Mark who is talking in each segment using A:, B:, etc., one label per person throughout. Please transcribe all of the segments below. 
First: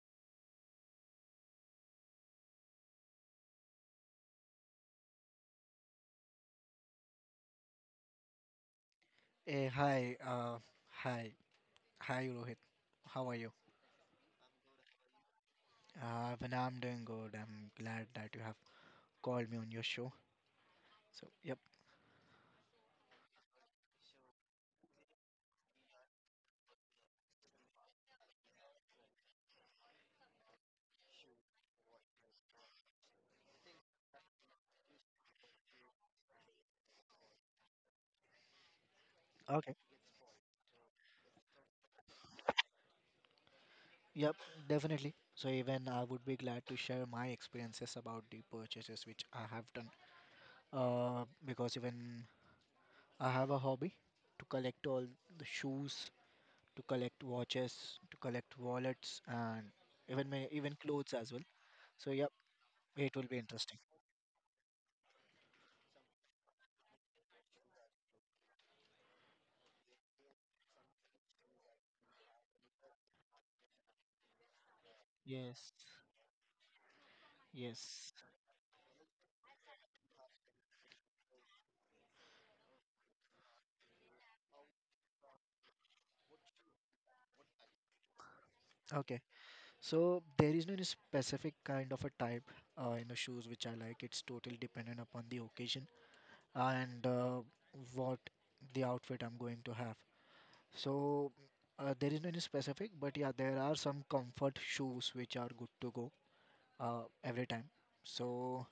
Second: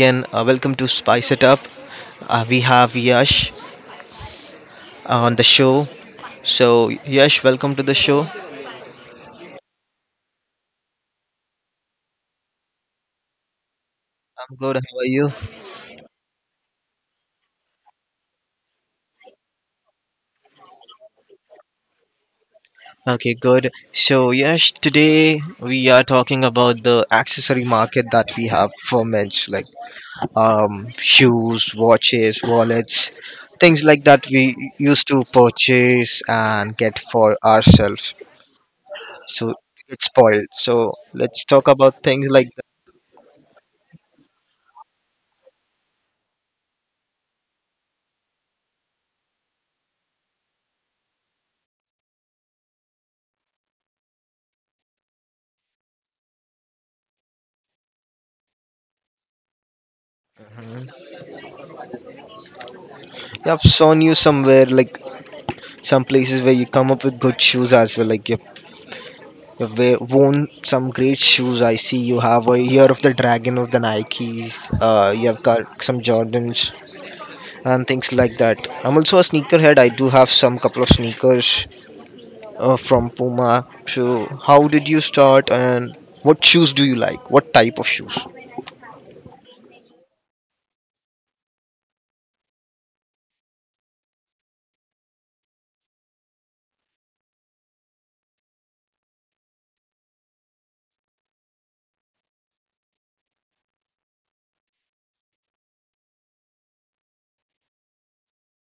A: again. Welcome to Spice It Up. We have Yash on the show. So, Yash, welcome to the show. I'm
B: Eh, hi, uh, hi, Hi, Rohit. How are you?
A: good. How are you?
B: When I'm doing good. I'm glad that you have called me on your show. So, yep,
A: Okay, good. So, Yash, today we are talking about the accessory market that we have for men's, like, shoes, watches, wallets, things like that we used to purchase and get for ourselves. So,
B: okay,
A: it's spoiled. So, let's talk about things like.
B: yep, Definitely. So, even I would be glad to share my experiences about the purchases which I have done. Because even I have a hobby to collect all the shoes, to collect watches, to collect wallets, and even clothes as well. So, yep, it will be
A: Yeah, I've
B: interesting.
A: shown you somewhere, like some places where you come up with good shoes as well. Like you've worn some great shoes. I see you have a year of the dragon of the Nikes. You have
B: Yes,
A: got some Jordans and things
B: yes.
A: like that. I'm also a sneakerhead. I do have some couple of sneakers from Puma. So how did you start, and what shoes do you like? What type of shoes?
B: Okay. So there is no any specific kind of a type in the shoes which I like. It's totally dependent upon the occasion and what the outfit I'm going to have. So there is no any specific, but yeah, there are some comfort shoes which are good to go every time. So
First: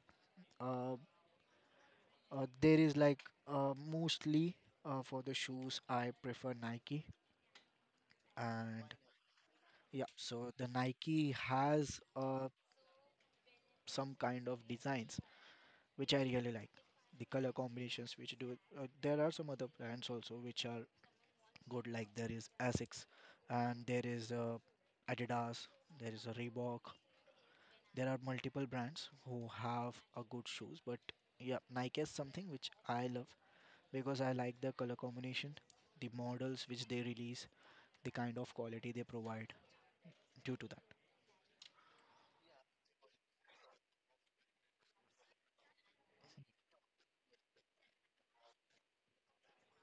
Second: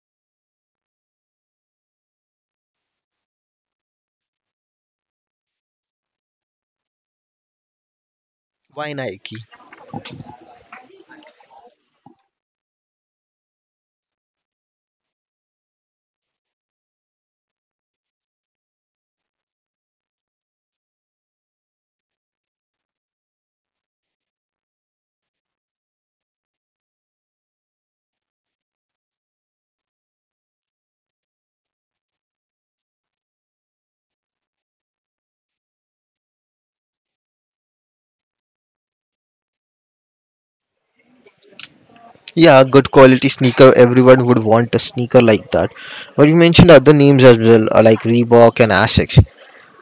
B: uh, there is like mostly For the shoes I prefer Nike. and
A: Why Nike?
B: yeah, so the Nike has some kind of designs which I really like. The color combinations which do there are some other brands also which are good, like there is Asics and there is Adidas, there is a Reebok. There are multiple brands who have a good shoes, but yeah, Nike is something which I love because I like the color combination, the models which they release, the kind of quality they provide due to that.
A: Yeah, good quality sneaker. Everyone would want a sneaker like that. But you mentioned other names as well, like Reebok and Asics.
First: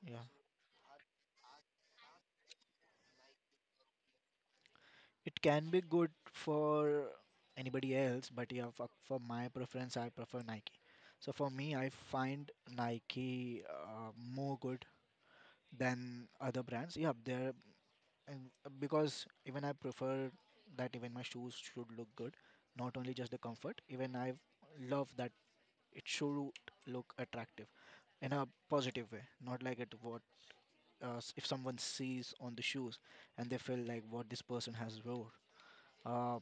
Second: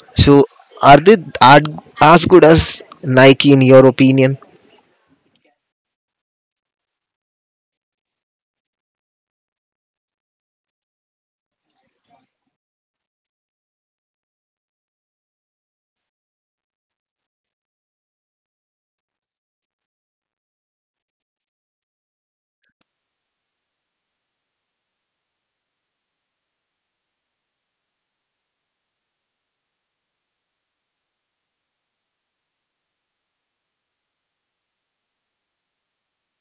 B: Yeah.
A: So are they are as good as Nike in your opinion?
B: It can be good for anybody else, but yeah, for my preference, I prefer Nike. So for me, I find Nike more good than other brands. Yeah, they're and Because even I prefer that even my shoes should look good, not only just the comfort. Even I love that it should look attractive in a positive way, not like if someone sees on the shoes and they feel like what this person has wore. Uh,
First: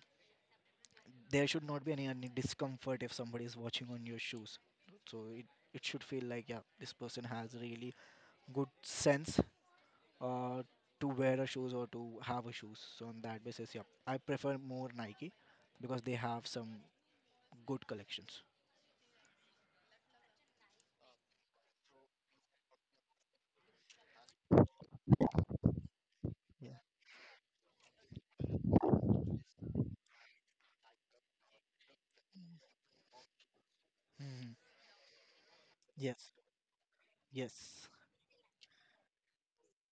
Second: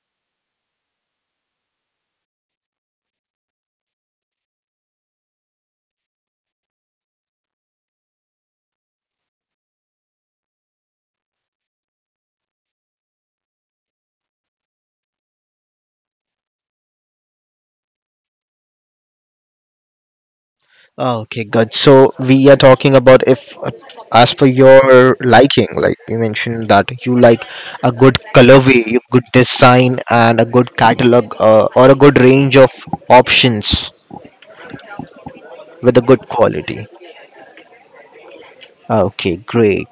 B: there should not be any discomfort if somebody is watching on your shoes, so it should feel like, yeah, this person has really good sense uh, to wear a shoes or to have a shoes. So on that basis, yeah, I prefer more Nike, because they have some good collections.
A: Ah, okay, good. So we are talking about if, as per your liking, like you mentioned
B: Yeah.
A: that you like a good colorway, you good design, and a good catalog, or a good range of options
B: Mhm.
A: with a good
B: Yes,
A: quality.
B: yes.
A: Ah, okay, great.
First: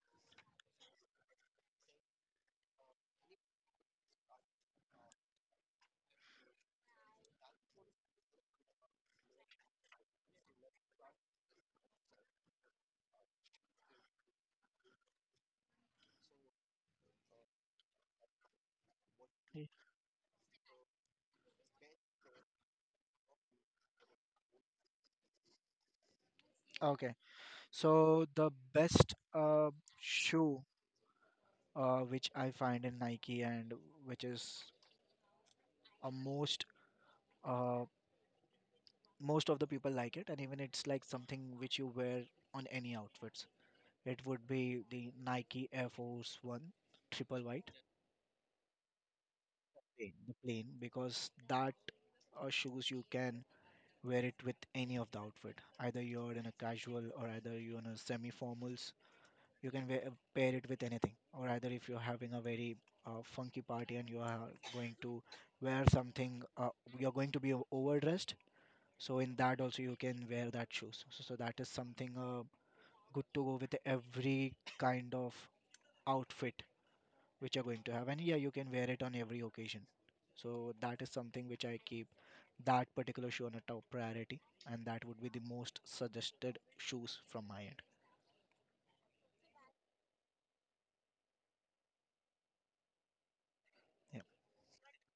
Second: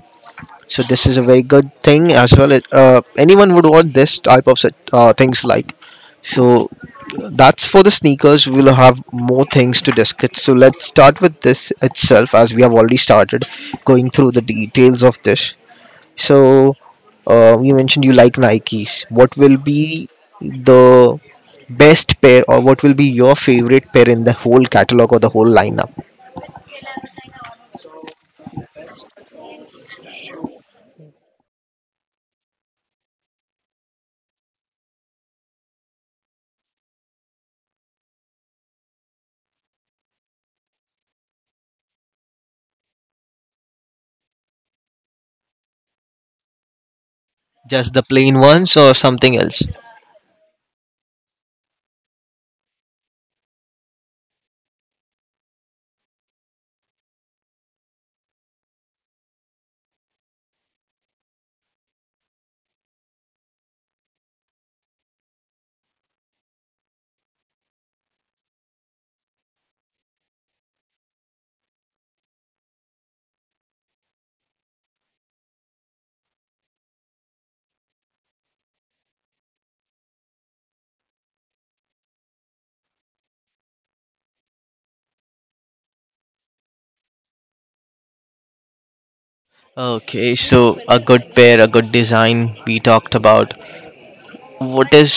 A: So this is a very good thing as well. Anyone would want this type of set, things like. So that's for the sneakers. We'll have more things to discuss. So let's start with this itself, as we have already started going through the details of this. So you mentioned you like Nikes. What will
B: Yeah.
A: be the best pair, or what will be your favorite pair in the whole catalog or the whole lineup?
B: Okay, so the best shoe which I find in Nike and which is a most uh, most of the people like it, and even it's like something which you wear on any outfits, it would be the Nike Air Force One triple white.
A: Just the plain ones, or something else?
B: The plain, because that shoes you can wear it with any of the outfit, either you're in a casual or either you're in a semi formals. You can wear, pair it with anything, or either if you're having a very funky party and you are going to wear something, you're going to be overdressed, so in that also you can wear that shoes. So that is something good to go with every kind of outfit which you're going to have. And yeah, you can wear it on every occasion. So that is something which I keep that particular shoe on a top priority, and that would be the most suggested shoes from my end.
A: Okay, so a good pair, a good design we talked about.
B: Yeah.
A: What is,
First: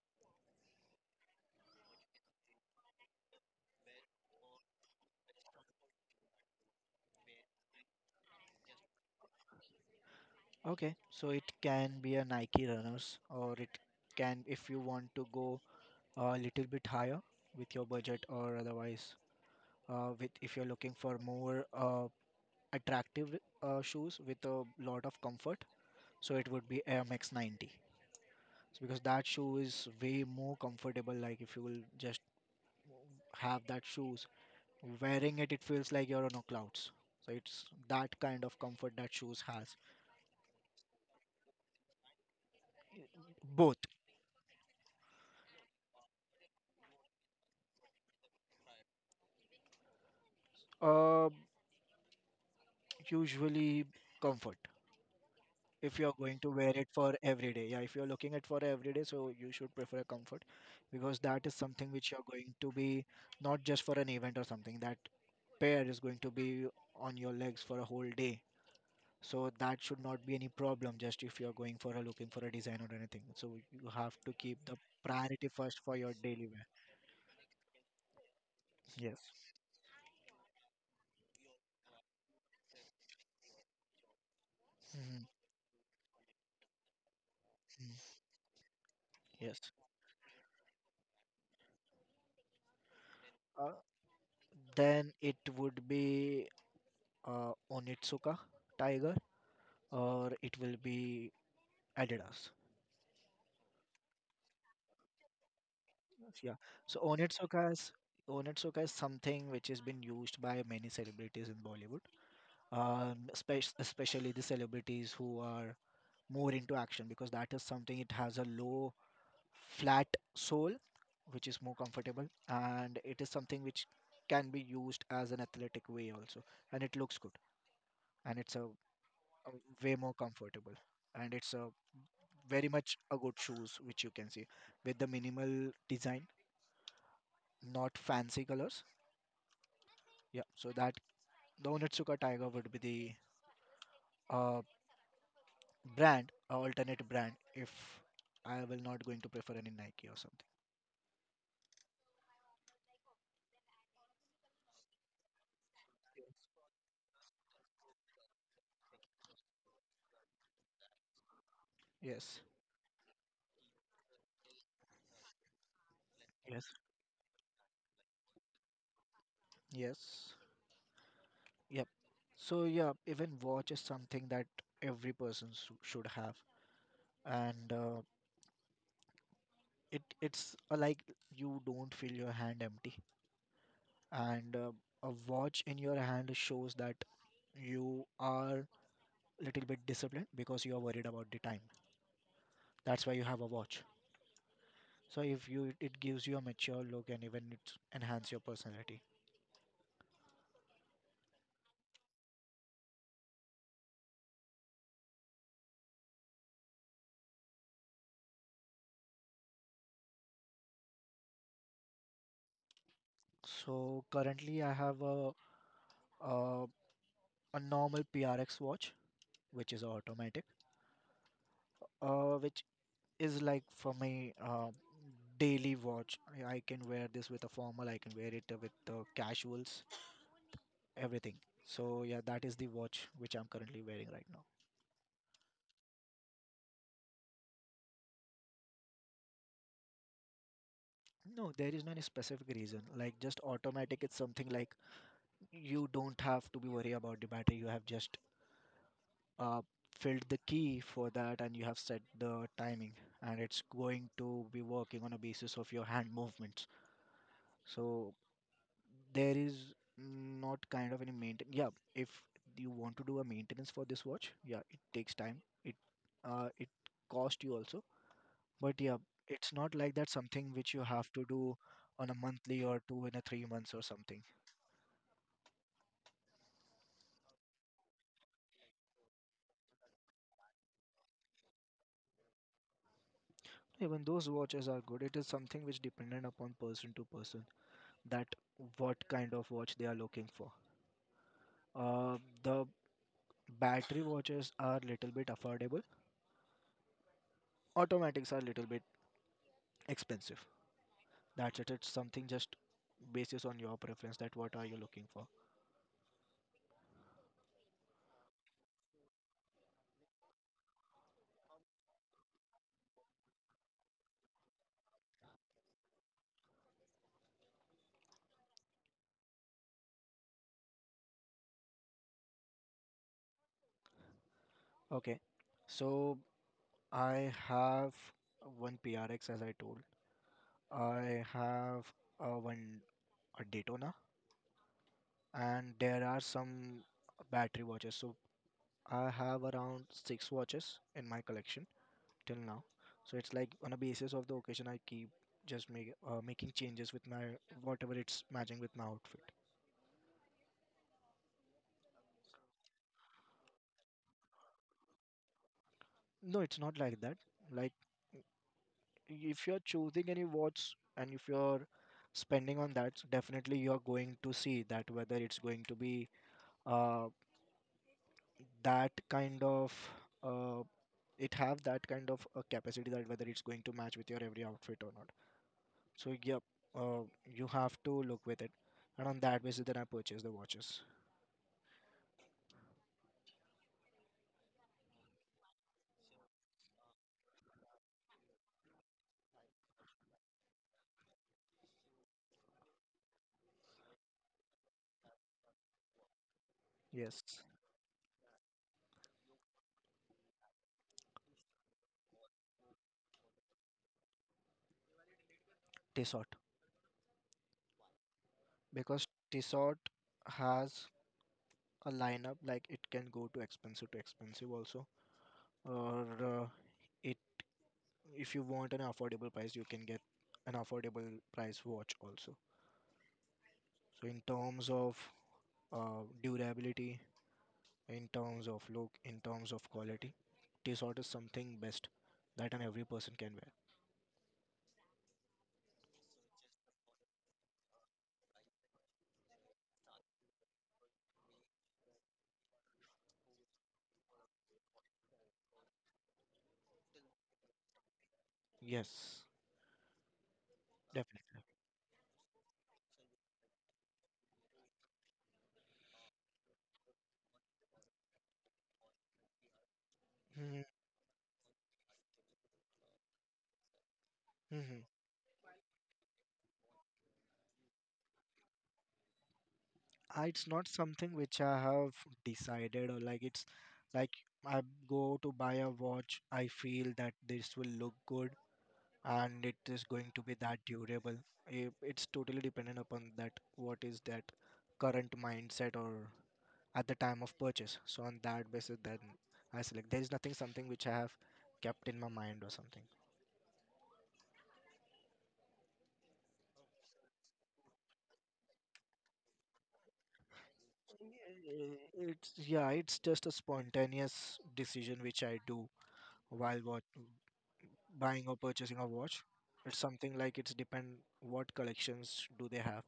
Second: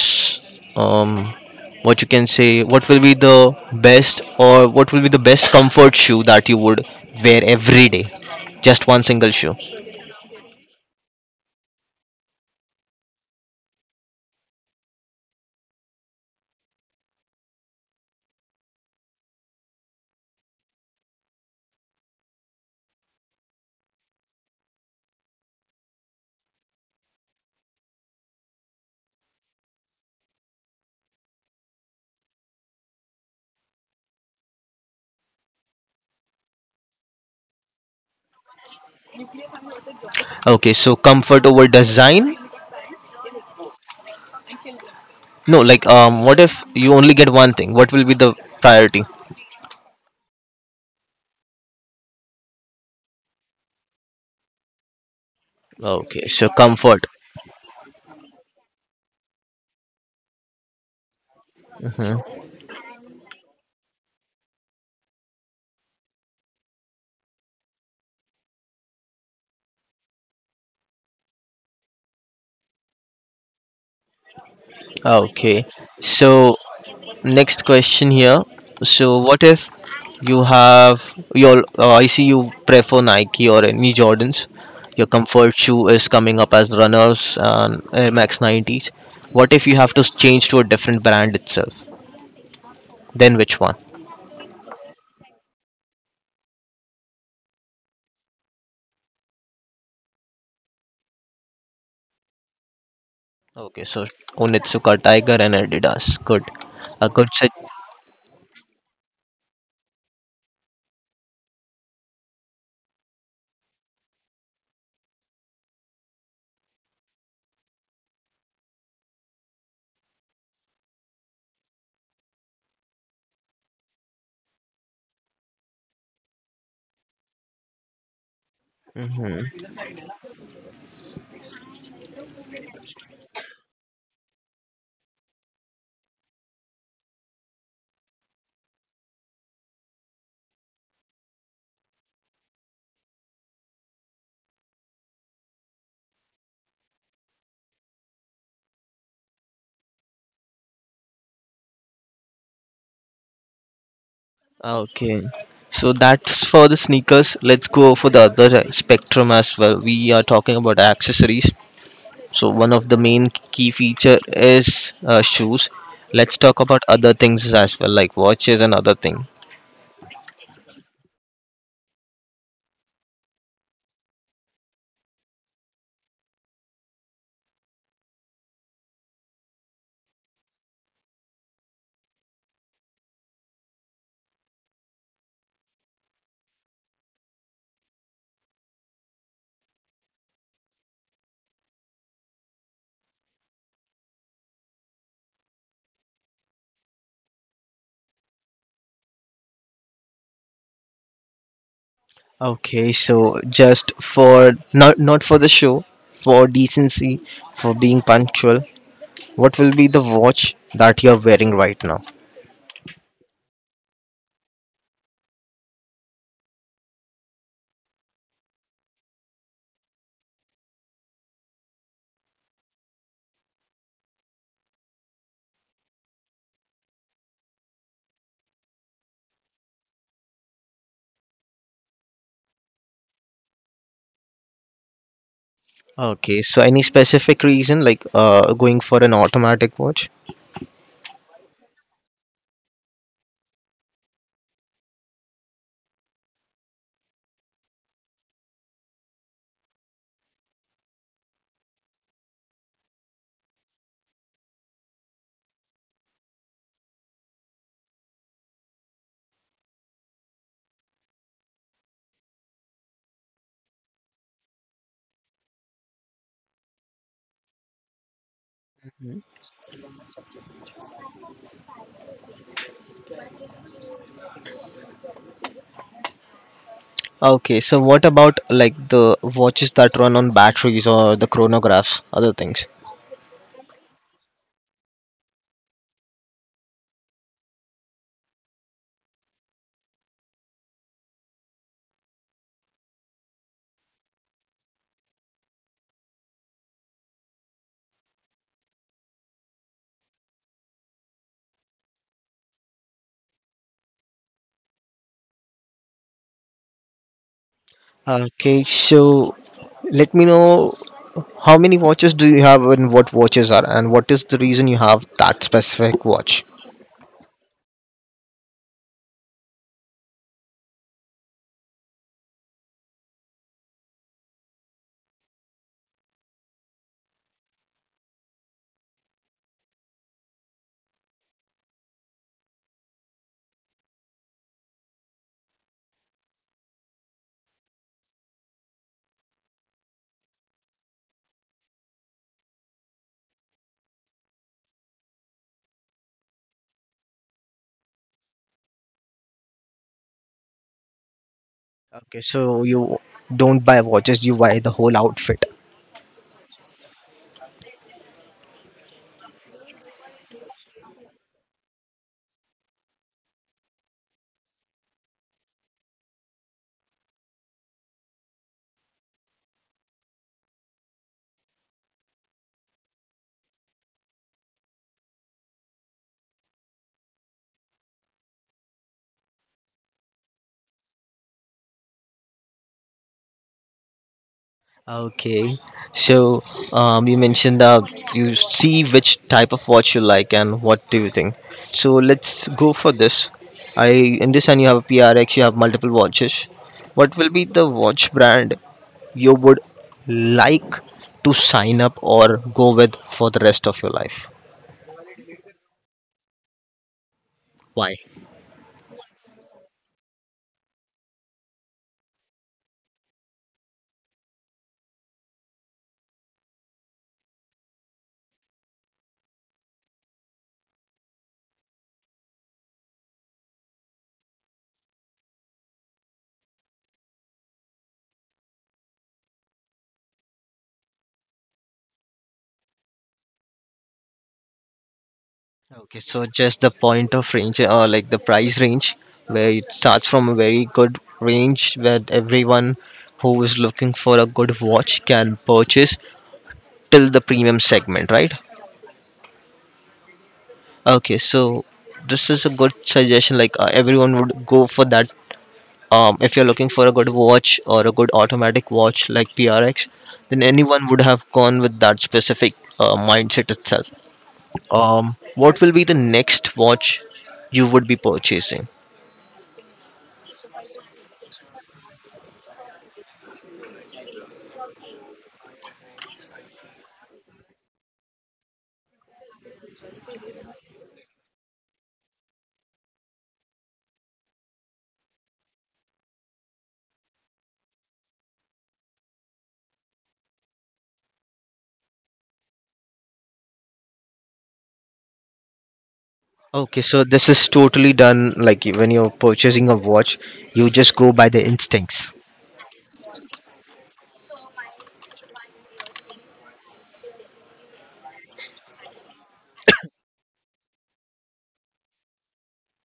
A: um what you can say, what will be the best, or what will be the best comfort shoe that you would wear every day? Just one single shoe.
B: Okay, so it can be a Nike Runners, or it can, if you want to go a little bit higher with your budget, or otherwise, with if you're looking for more attractive shoes with a lot of comfort, so it would be Air Max 90. So because that shoe is way more comfortable. Like if you will just have that shoes, wearing it, it feels like you're on a clouds. So it's that kind of comfort that shoes has.
A: Okay, so comfort over design?
B: Both.
A: No, like, what if you only get one thing? What will be the priority?
B: uh, Usually comfort. If you're
A: Okay,
B: going
A: so
B: to wear it
A: comfort.
B: for every day, yeah. If you're looking at for every day, so you should prefer comfort, because that is something which you're
A: Hmm.
B: going to be not just for an event or something. That pair is going to be on your legs for a whole day, so that should not be any problem. Just if you're going for a looking for a design or anything, so you have to keep the priority
A: Okay.
B: first for your daily
A: So
B: wear.
A: next question here. So,
B: Yes.
A: what if you have your? I see you prefer Nike or any Jordans. Your
B: Mhm,
A: comfort shoe is coming up as runners and Air
B: mhm.
A: Max 90s. What
B: Yes.
A: if you have to change to a different brand itself? Then which
B: uh,
A: one?
B: then it would be Onitsuka Tiger, or it will be Adidas.
A: Okay, so Onitsuka Tiger and Adidas.
B: Yes,
A: Good.
B: yeah. so
A: A good set.
B: onitsuka is Onitsuka is something which has been used by many celebrities in Bollywood, especially the celebrities who are more into action, because that is something, it has a low flat sole, which is more comfortable, and it is something which can be used as an athletic way also, and it looks good, and a
A: Hmm.
B: way more comfortable, and it's a very much a good shoes which you can see with the minimal design, not fancy colors. Yeah, so that the Onitsuka Tiger would be the alternate brand, if I will not going to prefer any Nike or something.
A: Okay. So that's for the sneakers. Let's go for the other spectrum as well. We are talking about accessories.
B: Yes,
A: So one of the main key feature is, shoes. Let's talk
B: yes,
A: about other things as well, like watches and other thing.
B: yes. Yep. So yeah, even watch is something that every person should have, and it it's like you don't feel your hand empty, and a watch in your hand shows that you are little bit disciplined, because you are worried about the time. That's why you have a watch. So if you, it gives you a mature look and even it enhance your personality.
A: Okay, so just for not for the show, for decency, for being punctual, what will be the watch that you're wearing right now?
B: So currently I have a, a normal PRX watch which is automatic, which is like for my daily watch. I can wear this with a formal, I can wear it with the casuals, everything. So yeah, that is the watch which I'm currently wearing right now.
A: Okay, so any specific reason, like going for an automatic watch?
B: No, there is no any specific reason. Like just automatic, it's something like you don't have to be worried about the battery. You have just uh, filled the key for that and you have set the timing, and it's going to be working on a basis of your hand movements. So there is not kind of any maintain. Yeah, if you want to do a maintenance for this watch, yeah, it takes time, it cost you also, but yeah,
A: Hmm.
B: it's not like that something which you have to do on a monthly or two in a 3 months or something.
A: Okay, so what about like the watches that run on batteries, or the chronographs, other things?
B: Even those watches are good. It is something which dependent upon person to person, that what kind of watch they are looking for. Uh the battery watches are little bit affordable, automatics are little bit expensive. That's it. It's something just basis on your preference that what are you looking for.
A: Okay, so let me know. How many watches do you have, and what watches are, and what is the reason you have that specific watch?
B: Okay. So I have one PRX as I told. I have one a Daytona, and there are some battery watches. So I have around 6 watches in my collection till now. So it's like on a basis of the occasion I keep just making changes with my, whatever it's matching with my outfit.
A: Okay, so you don't buy watches, you buy the whole outfit.
B: No, it's not like that. Like, if you're choosing any watch and if you're spending on that, so definitely you're going to see that whether it's going to be uh, that kind of uh, it have that kind of a capacity, that whether it's going to match with your every outfit or not. So yep, you have to look with it, and on that basis, then I purchase the watches.
A: Okay, so, you mentioned that you see which type of watch you like and what do you think. So let's go for this. I understand you have a PRX, you have multiple watches. What will
B: Yes.
A: be the watch brand you would like to sign up or go with for the rest of your life?
B: Tissot.
A: Why?
B: Because Tissot has a lineup, like it can go to expensive also, or if you want an affordable price, you can get an affordable price watch also. So in terms of durability, in terms of look, in terms of quality, Tissot is something best that an every person can wear.
A: Okay, so just the point of range, or like the price range, where it starts from a very good range that everyone who is looking for a good watch can purchase, till the premium segment, right?
B: Yes,
A: Okay,
B: definitely.
A: so this is a good suggestion. Like, everyone would go for that. If you're looking for a good watch or a good automatic watch like PRX, then
B: Mhm,
A: anyone would have gone with that specific, mindset itself.
B: mhm.
A: What will be the next watch you would be purchasing?
B: It's not something which I have decided, or like it's like I go to buy a watch, I feel that this will look good and it is going to be that durable. It's totally dependent upon that what is that current mindset or at the time of purchase. So on that basis, then I select. There is nothing something which I have kept in my mind or something.
A: Okay, so this is totally done like, you- when you're purchasing a watch, you just go by the
B: Eh,
A: instincts.
B: It's just a spontaneous decision which I do while what buying or purchasing a watch. It's something like it's depend what collections do they have,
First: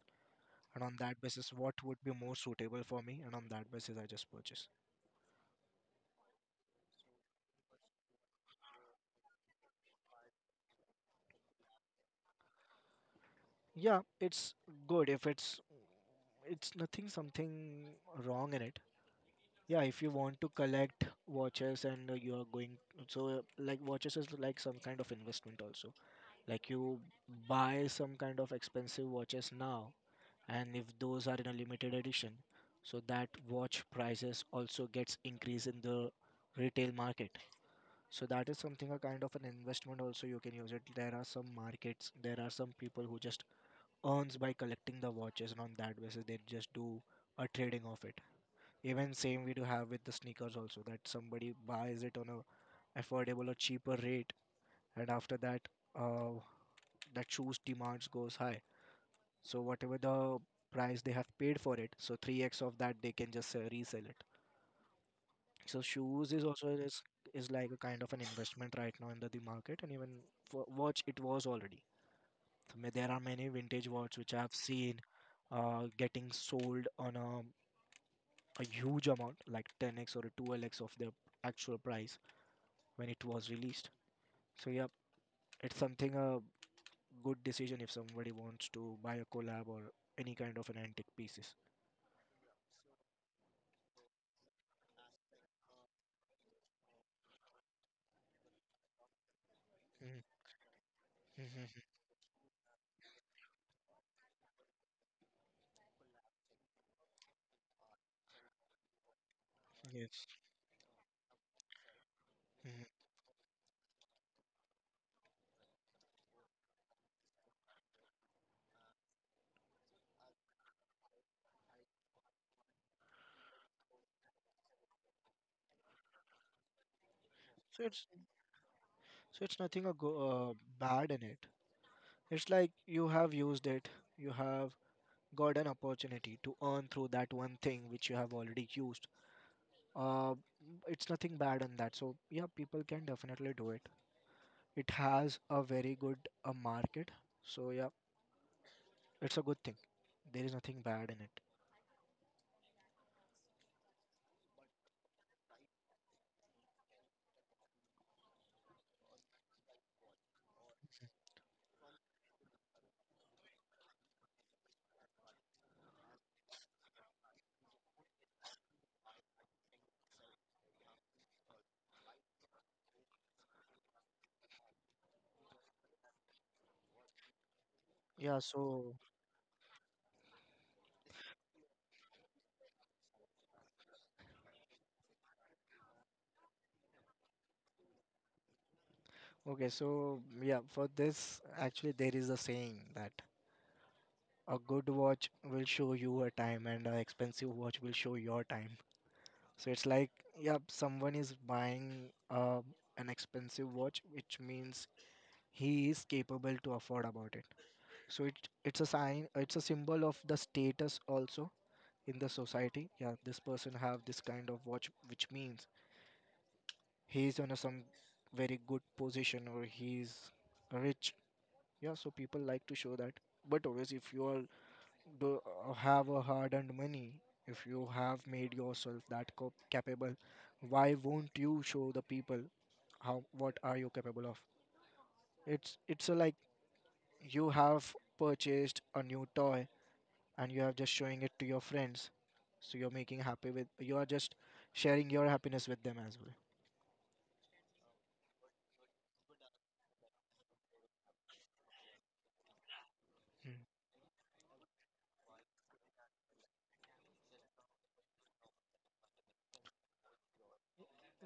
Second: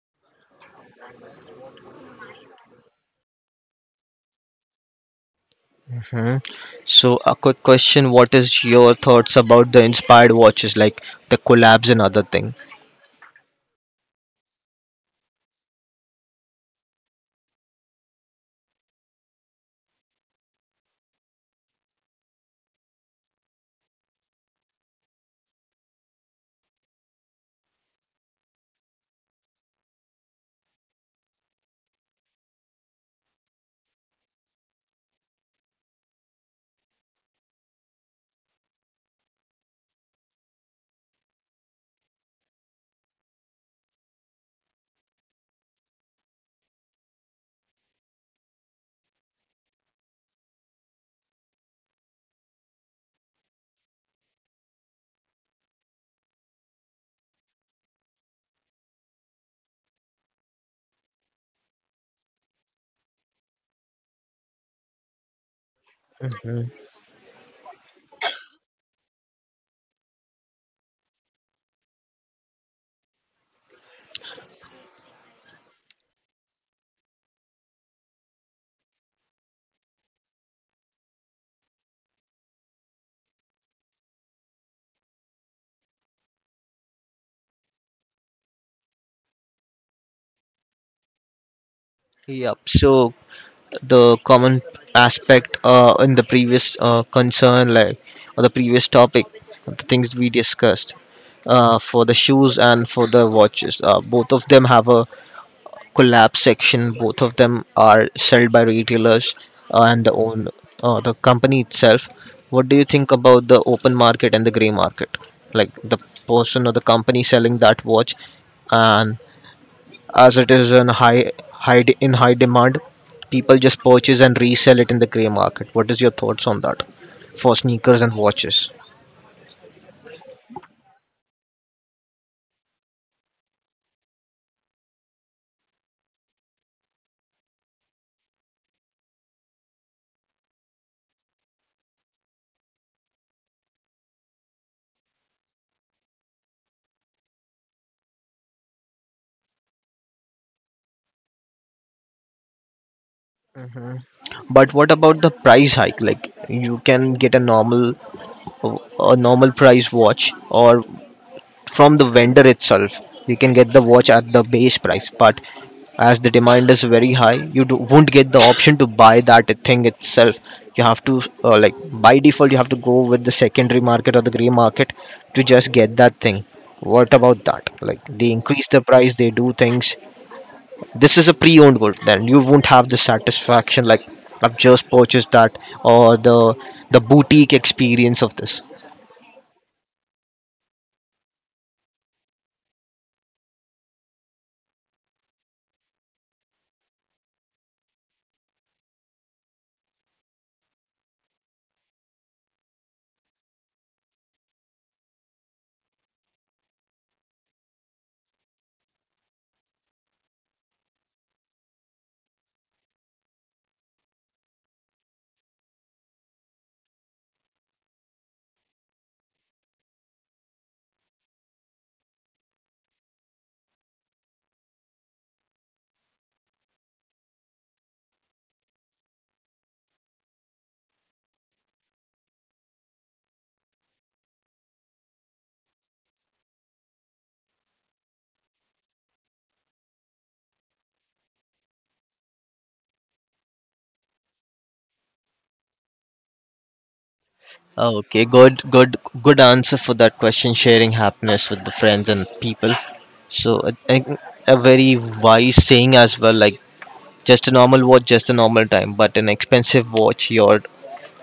B: and on that basis, what would be more suitable for me, and on that basis, I just purchase.
A: Hmm. So, a quick question. What is your thoughts about the inspired watches, like the collabs and other thing?
B: Yeah, it's good if it's nothing something wrong in it. Yeah, if you want to collect watches and you are going, so like watches is like some kind of investment also. Like you buy some kind of expensive watches now, and if those are in a limited edition, so that watch prices also gets increase in the retail market. So that is something a kind of an investment also you can use it. There are some markets, there are some people who just earns by collecting the watches, and on that basis they just do a trading of it. Even same we do have with the sneakers also, that somebody buys it on a affordable or cheaper rate, and after that uh, that shoes demands goes high. So whatever the price they have paid for it, so 3x of that they can just resell it. So shoes is also
A: Mhm.
B: is like a kind of an investment right now in the market. And even for watch it was already. There are many vintage watch which I've seen getting sold on a huge amount, like 10x or a 2lx of the actual price when it was released. So yeah, it's something a good decision if somebody wants to buy a collab or any kind of an antique pieces.
A: Yep. So the common aspect, in the previous, concern, like, or the previous topic, the things
B: Mhm,
A: we discussed
B: mhm, mhm.
A: for the shoes and for the watches, both of them have a collapse section. Both of them are sold by retailers and the
B: Yes.
A: own, the company itself. What do
B: Mhm.
A: you think about the open market and the gray market? Like the person or the company selling that watch, and as it is in high demand, people just purchase and resell it in the gray market. What is your thoughts on that, for
B: So
A: sneakers
B: it's
A: and watches?
B: so it's nothing bad in it. It's like you have used it, you have got an opportunity to earn through that one thing which you have already used. uh, it's nothing bad on that, so yeah, people can definitely do it. It has a very good market. So yeah, it's a good thing. There is nothing bad in it.
A: But what about the price hike? Like you can get a normal price watch, or from the vendor itself. You can get the watch at the base price, but as the demand is very high, you won't get the option to buy that thing itself. You have to, like, by default you have to go with the secondary market or the gray market to just get that thing. What about that? Like they
B: Yeah,
A: increase the
B: so.
A: price, they do things. This is a pre-owned world. Then you won't have the satisfaction, like I've just purchased that, or the boutique experience of this.
B: Okay, so yeah, for this actually there is a saying that a good watch will show you a time and an expensive watch will show your time. So it's like, yeah, someone is buying an expensive watch, which means he is capable to afford about it. So it's a sign, it's a symbol of the status also in the society. Yeah, this person have this kind of watch, which means he is on a, some very good position or he is rich. Yeah, so people like to show that. But always if you are do have a hard earned money, if you have made yourself that capable, why won't you show the people how what are you capable of. It's a like you have purchased a new toy, and you are just showing it to your friends. So you're making happy with, you are just sharing your happiness with them as well.
A: Okay, good, good, good answer for that question. Sharing happiness with the friends and people.
B: Mm.
A: So I think a very wise saying as well. Like, just a normal watch, just a normal time, but an expensive watch. Your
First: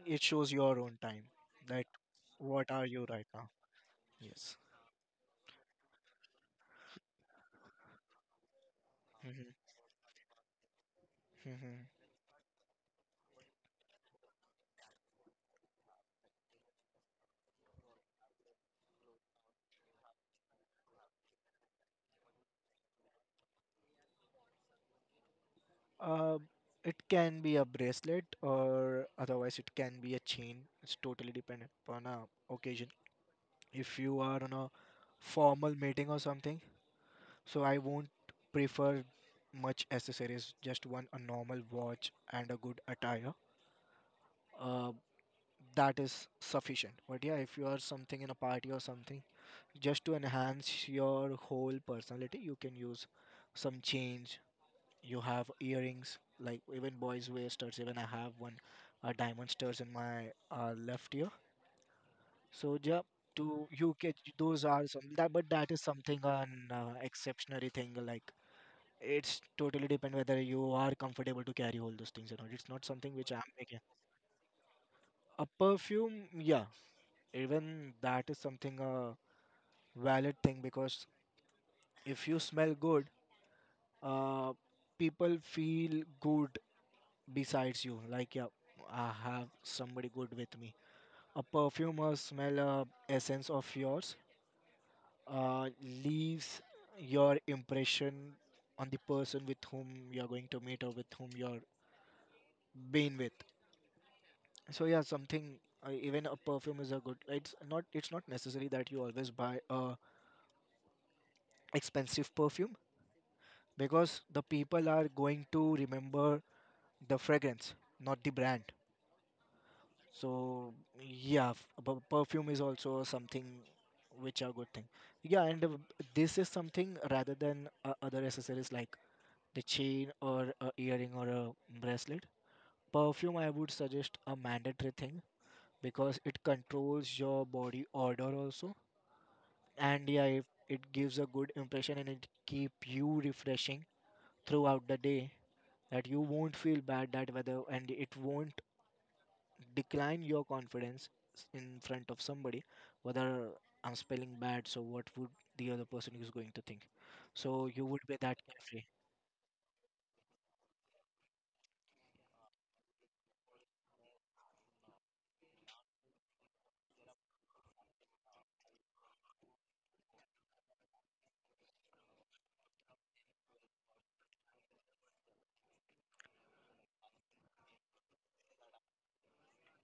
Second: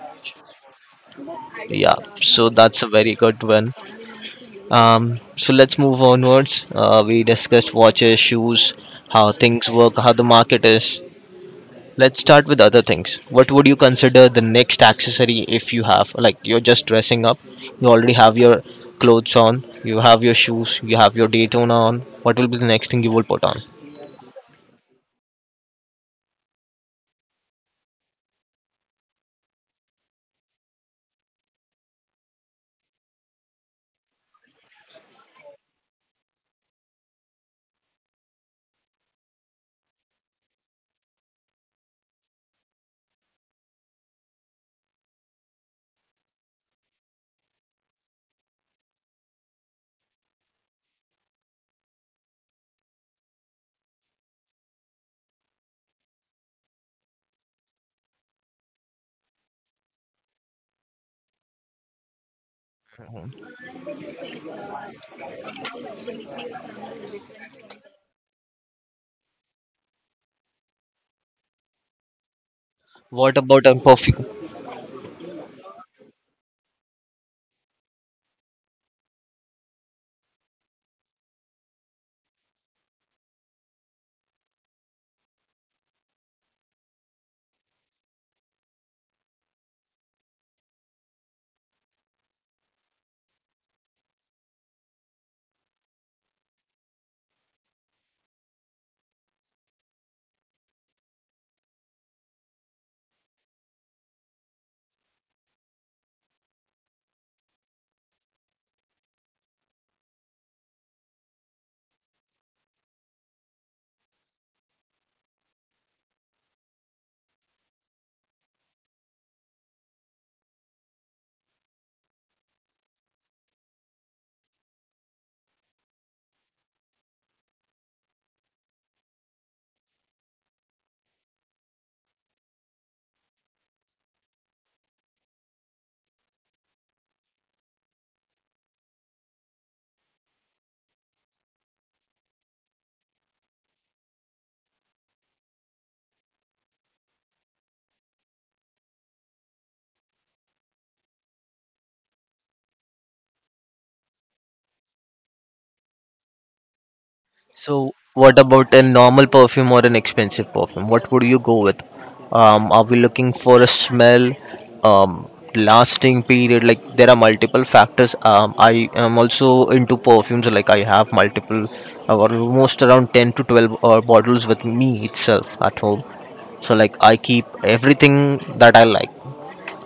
B: It shows your own time, that
A: yeah. So
B: what
A: that's
B: are
A: a
B: you
A: very
B: right
A: good
B: now.
A: one.
B: Yes.
A: So let's move onwards. We discussed watches, shoes, how
B: Hmm.
A: things work, how the market is.
B: Hmm.
A: Let's start with other things. What would you consider the next accessory if you have? Like, you're just dressing up, you already have your clothes on, you have your shoes, you have your Daytona on. What will be the next thing you will put on?
B: Uh, it can be a bracelet or otherwise it can be a chain. It's totally dependent upon a occasion. If you are on a formal meeting or something, so I won't prefer much accessories, just one a normal watch and a good attire. uh, that is sufficient. But yeah, if you are something in a party or something, just to enhance your whole personality, you can use some change. You have earrings, like even boys wear studs. Even I have one, a diamond studs in my left ear. So yeah, to you get those are some that, but that is something an exceptionary thing. Like it's totally depend whether you are comfortable to carry all those things or not. It's not something which
A: What
B: I'm
A: about a
B: making.
A: perfume?
B: A perfume, yeah, even that is something. Valid thing, because if you smell good, uh, people feel good besides you. Like, yeah, I have somebody good with me. A perfumer smell a essence of yours uh, leaves your impression on the person with whom you're going to meet or with whom you're being with. So yeah, something even a perfume is a good. It's not. It's not necessary that you always buy a expensive perfume, because the people are going to remember the fragrance, not the brand. So yeah, perfume is also something which are good thing. Yeah, and this is something rather than other accessories like the chain or a earring or a bracelet. Perfume I would suggest a mandatory thing, because it controls your body odor also. And yeah, if it gives a good impression and it keep you refreshing throughout the day, that you won't feel bad that weather and it won't decline your confidence, in front of somebody, whether I'm spelling bad, so what would the other person is going to think. So you
A: So,
B: would be
A: what
B: that
A: about a
B: carefree.
A: normal perfume or an expensive perfume? What would you go with? Are we looking for a smell, um, lasting period? Like, there are multiple factors. I am also into perfumes. Like, I have multiple, or almost around 10 to 12 bottles with me itself at home. So like I keep everything that I like.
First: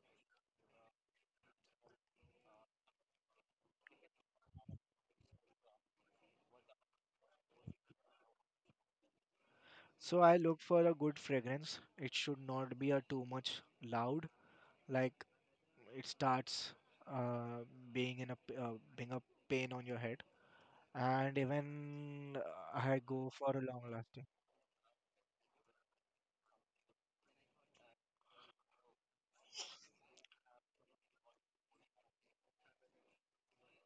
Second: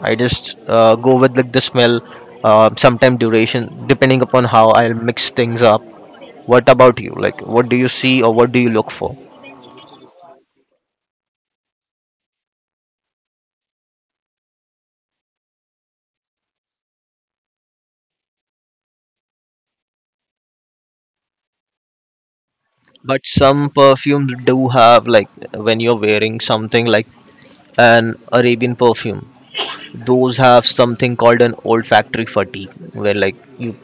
A: I just go with like the smell, sometime duration, depending upon how I'll mix things up. What about you? Like, what do you see or what do you look for?
B: So I look for a good fragrance. It should not be a too much loud, like it starts uh, being in a being a pain on your head. And even I go
A: But
B: for a
A: some
B: long lasting.
A: perfumes do have, like, when you're wearing something like an Arabian perfume, those have something called an olfactory fatigue, where, like, you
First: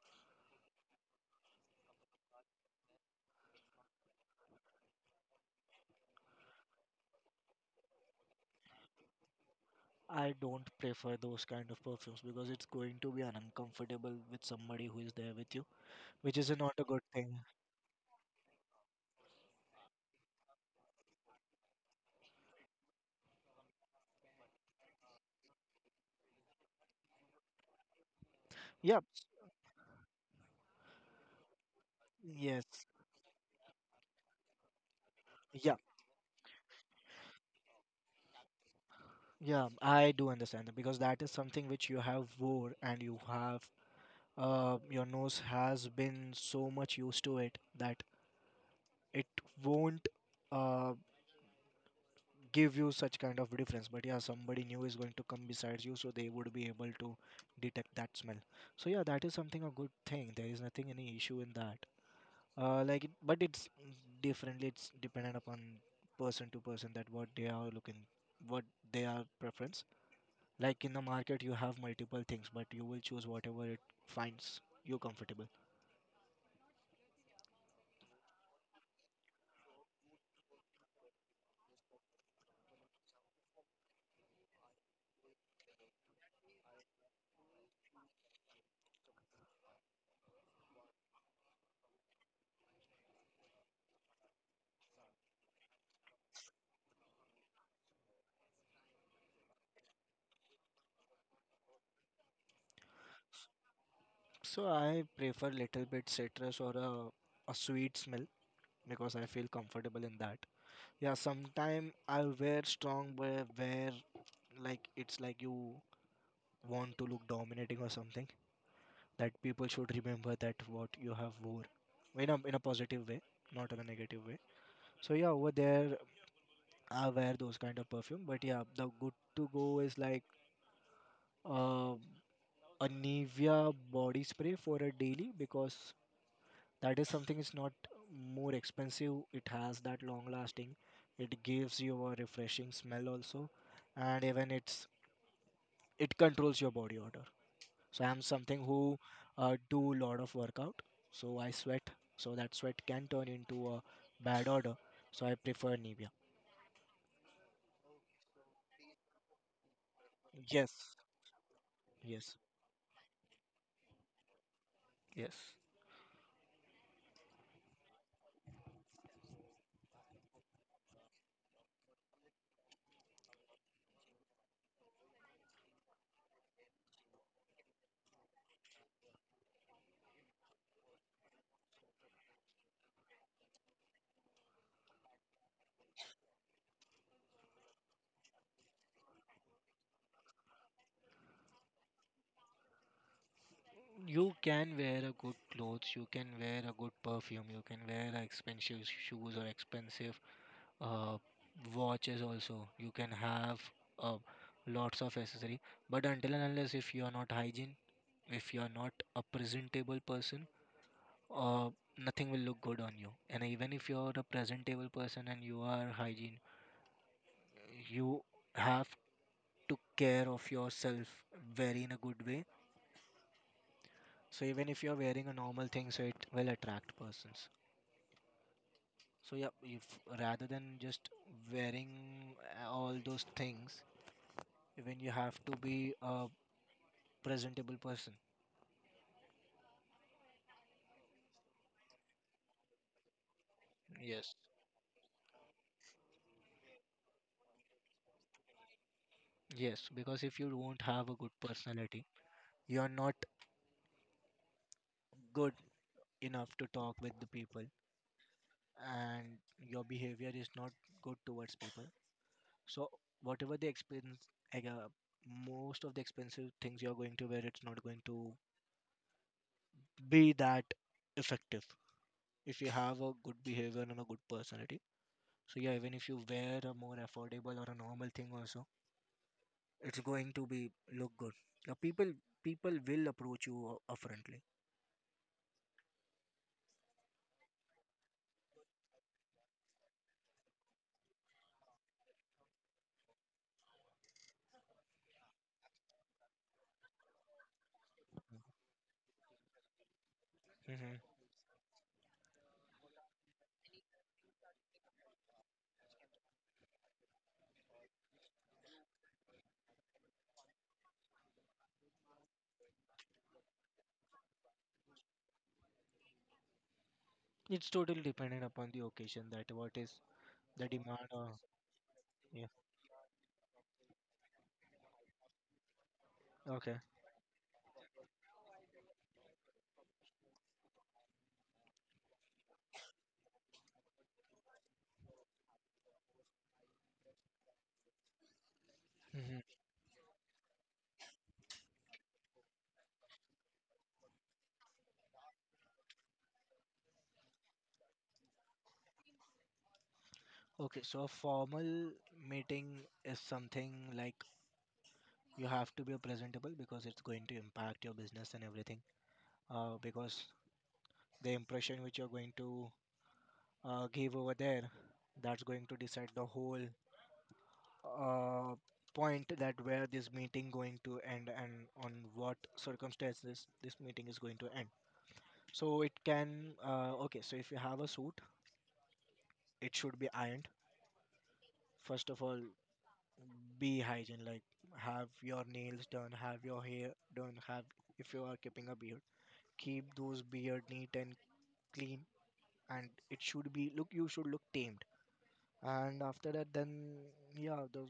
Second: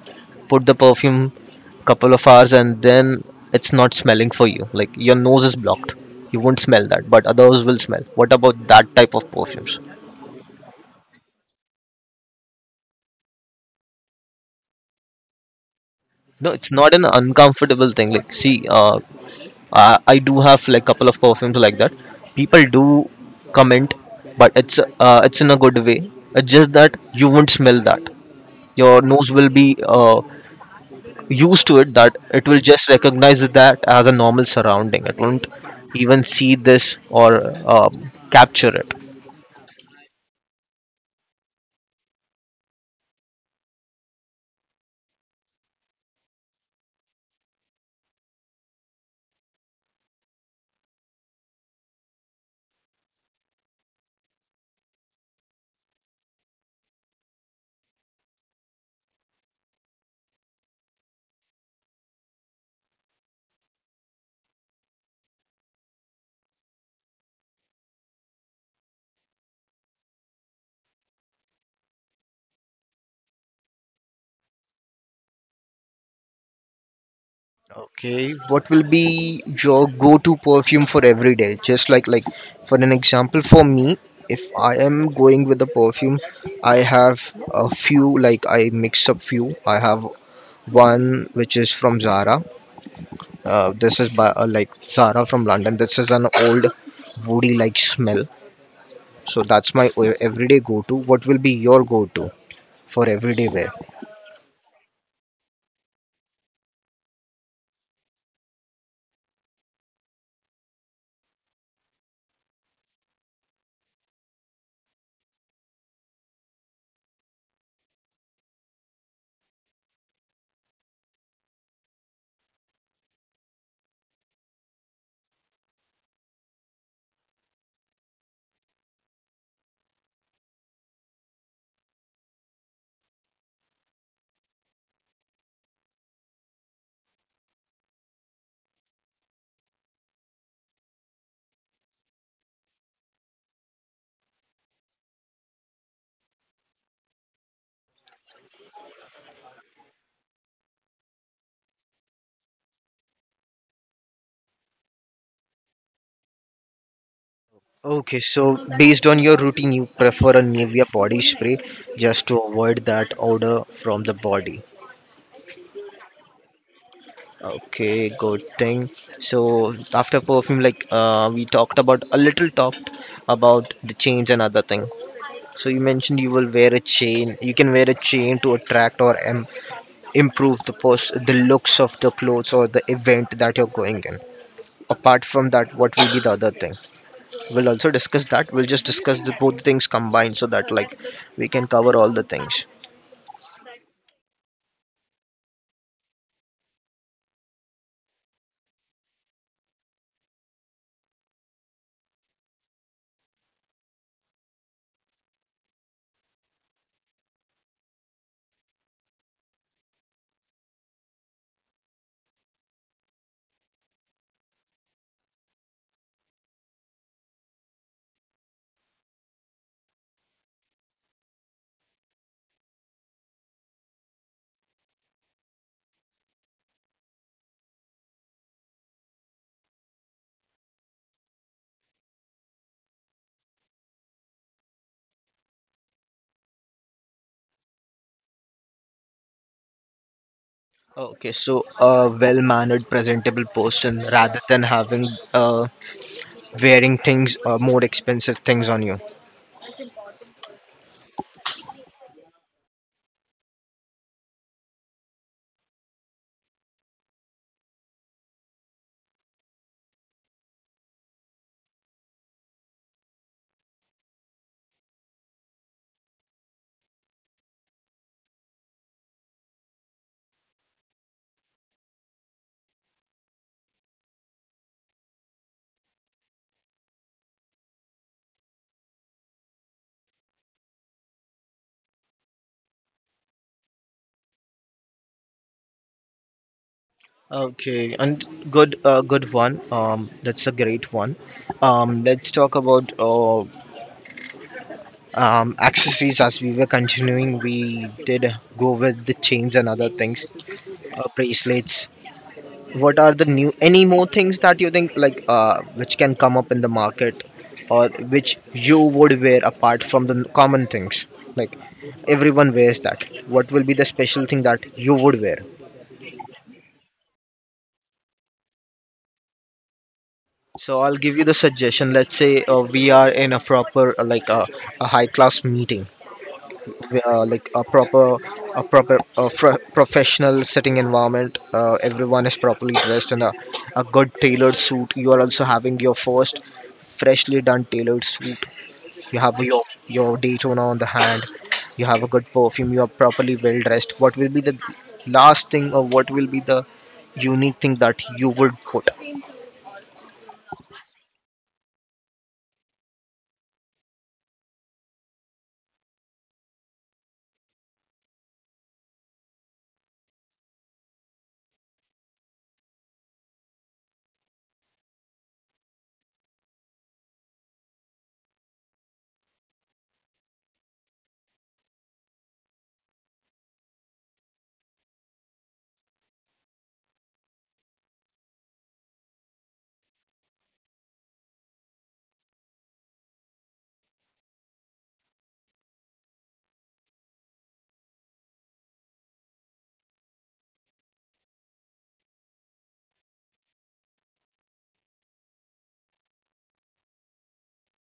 A: put the perfume couple of hours and then it's not smelling for you. Like, your nose is blocked. You won't smell that, but others will smell. What about that type of perfumes?
B: I don't prefer those kind of perfumes because it's going to be an uncomfortable with somebody who is there with you, which
A: No,
B: is
A: it's
B: not a
A: not
B: good
A: an
B: thing.
A: uncomfortable thing. Like, see, I do have like couple of perfumes like that. People do comment, but it's in a good way. It's just that you won't smell that.
B: Yeah,
A: Your nose will be, used to it. That it will
B: yes,
A: just recognize that as a normal surrounding. It won't
B: yeah,
A: even see this, or capture it.
B: yeah. I do understand that because that is something which you have wore, and you have your nose has been so much used to it that it won't uh give you such kind of difference. But yeah, somebody new is going to come besides you, so they would be able to detect that smell. So yeah, that is something a good thing. There is nothing any issue in that. Like, it, but it's differently. It's dependent upon person to person, that what they are looking, what they are preference. Like in the market, you have multiple things, but you will choose whatever it finds you comfortable.
A: Okay, what will be your go-to perfume for every day? Just like, for an example, for me, if I am going with a perfume, I have a few, like I mix up few. I have one which is from Zara. This is by, like, Zara from London. This is an old woody like smell. So that's my everyday go-to. What will be your go-to for everyday wear?
B: So I prefer little bit citrus or a sweet smell, because I feel comfortable in that. Yeah, sometime I wear strong wear, where like it's like you want to look dominating or something. That people should remember that what you have wore in a positive way, not in a negative way. So yeah, over there I wear those kind of perfume. But yeah, the good to go is like. Uh, a Nivea body spray for a daily, because that is something is not more expensive. It has that long lasting. It gives you a refreshing smell also, and even it controls your body odor. So I'm something who do a lot of workout. So I sweat. So that sweat can turn into a bad odor. So I prefer Nivea.
A: Okay, so based on your routine, you prefer a Nivea
B: Yes.
A: body spray just
B: Yes.
A: to avoid that odor from the body.
B: Yes.
A: Okay, good thing. So after perfume, like, we talked about a little, talked about the chains and other thing. So you mentioned you will wear a chain. You can wear a chain to attract, or improve the the looks of the clothes or the event that you're going in. Apart from that, what will be the other thing? We'll also discuss that. We'll just discuss the both things combined so that, like, we can cover all the things.
B: You can wear a good clothes, you can wear a good perfume, you can wear a expensive shoes or expensive uh, watches also. You can have uh, lots of accessory, but until and unless if you are not hygiene, if you are not a presentable person, uh, nothing will look good on you. And even if you are a presentable person and you are hygiene, you have to care of yourself very in a good way. So even if you are wearing a normal thing, so it will attract persons. So yeah, if rather than just wearing all those things, even you have to be a presentable person.
A: Okay, so a well-mannered, presentable person
B: Yes.
A: rather than having, uh, wearing things, more expensive things on you.
B: Yes, because if you don't have a good personality, you're not good enough to talk with the people, and your behavior is not good towards people. So whatever the expense, like, most of the expensive things you're going to wear, it's not going to be that effective. If you have a good behavior and a good personality, so yeah, even if you wear a more affordable or a normal thing also, it's going to be look good. Uh, people people will approach you upfrontly.
A: Okay, and good, good one. That's a great one. Let's talk about, accessories. As we were continuing, we did go with the chains and other things,
B: Hmm.
A: bracelets. What are the new any more things that you think, like, which can come up in the market, or which you would wear apart from the common things, like everyone wears, that what will be the special thing that you would wear?
B: It's totally dependent upon the occasion, that what is the
A: So I'll
B: demand
A: give you the
B: or.
A: suggestion. Let's say,
B: Yeah.
A: we are in a proper, like, a high class meeting,
B: Okay.
A: like a proper, professional sitting environment. Everyone is properly dressed in a good tailored suit. You are also having your first freshly done tailored suit. You have
B: Hmm.
A: your Daytona on the hand. You have a good perfume. You are properly well dressed. What will be the last thing, or what will be the unique thing that you would put?
B: Okay. So a formal meeting is something like you have to be presentable, because it's going to impact your business and everything. Because the impression which you're going to give over there, that's going to decide the whole uh, point, that where this meeting going to end and on what circumstances this meeting is going to end. So it can okay, so if you have a suit, it should be ironed, first of all. Be hygiene, like have your nails done, have your hair done, have if you are keeping a beard, keep those beard neat and clean. And it should be look, you should look tamed. And after that, then yeah, the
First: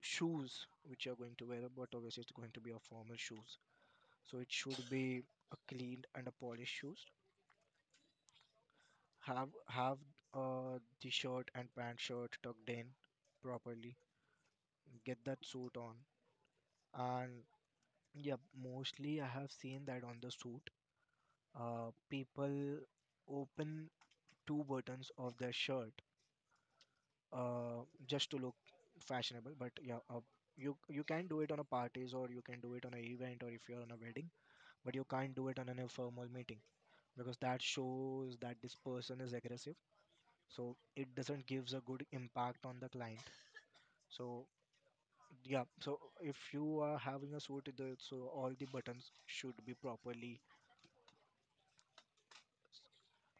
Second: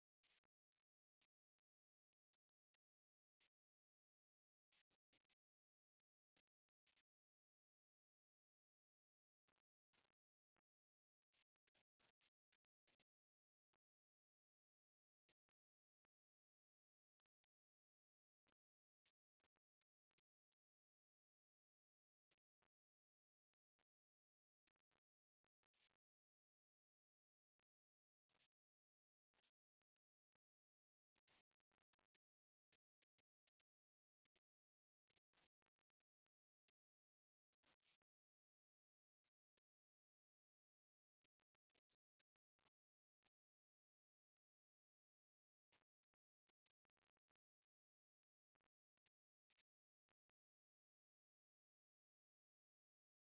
B: shoes which you're going to wear, but obviously it's going to be a formal shoes. So it should be a cleaned and a polished shoes. Have the shirt and pant, shirt tucked in properly, get that suit on. And yeah, mostly I have seen that on the suit, people open two buttons of their shirt, just to look fashionable. But yeah, you can do it on a parties or you can do it on an event or if you're on a wedding. But you can't do it on an informal meeting, because that shows that this person is aggressive, so it doesn't gives a good impact on the client. So yeah, so if you are having a suit the, so all the buttons should be properly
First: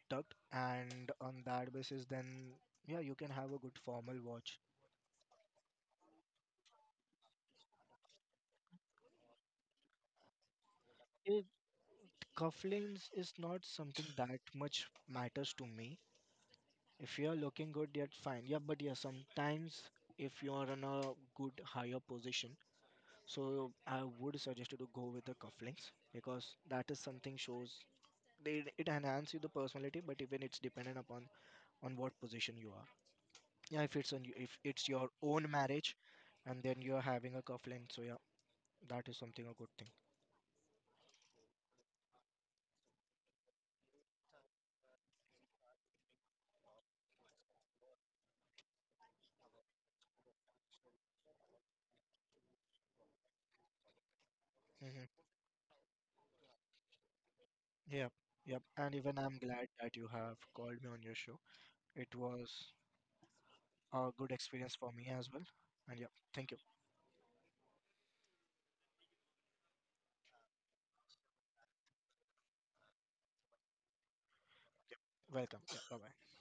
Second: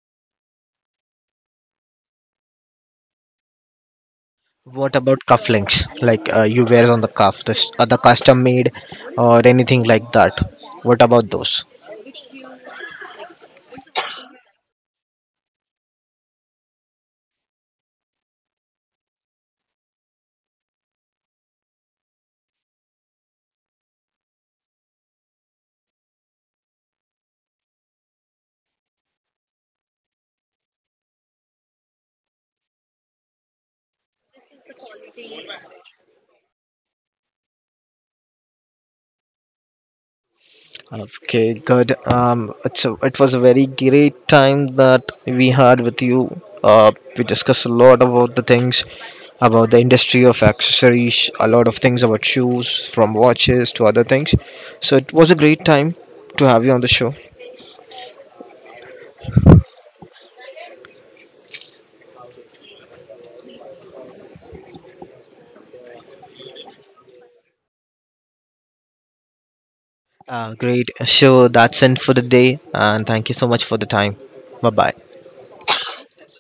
B: tucked. And on that basis then, yeah, you can have a good formal watch.
A: What about cufflinks, like, you wear on the cuff this other custom made, or anything like that? What about
B: It
A: those?
B: cufflinks is not something that much matters to me. If you are looking good, that's fine. Yeah, but yeah, sometimes if you are in a good higher position, so I would suggest you to go with the cufflinks, because that is something shows, they, it enhances you the personality. But even it's dependent upon on what position you are. Yeah, if it's on you, if it's your own marriage and then you're having a cufflink, so yeah, that is something a good thing.
A: Okay, good. It was a very great time that we had with you. We discussed a lot about the things, about the industry of accessories, a lot of things about shoes, from watches to other things. So
B: Hmm.
A: it was a great time to have you on the show.
B: Yep. Yep, and even I'm glad that you have called me on your show. It was a good experience for me as well. And yeah, thank you.
A: Great. So that's it for the day, and thank you so much for the time. Bye bye.
B: Welcome, yeah, bye bye.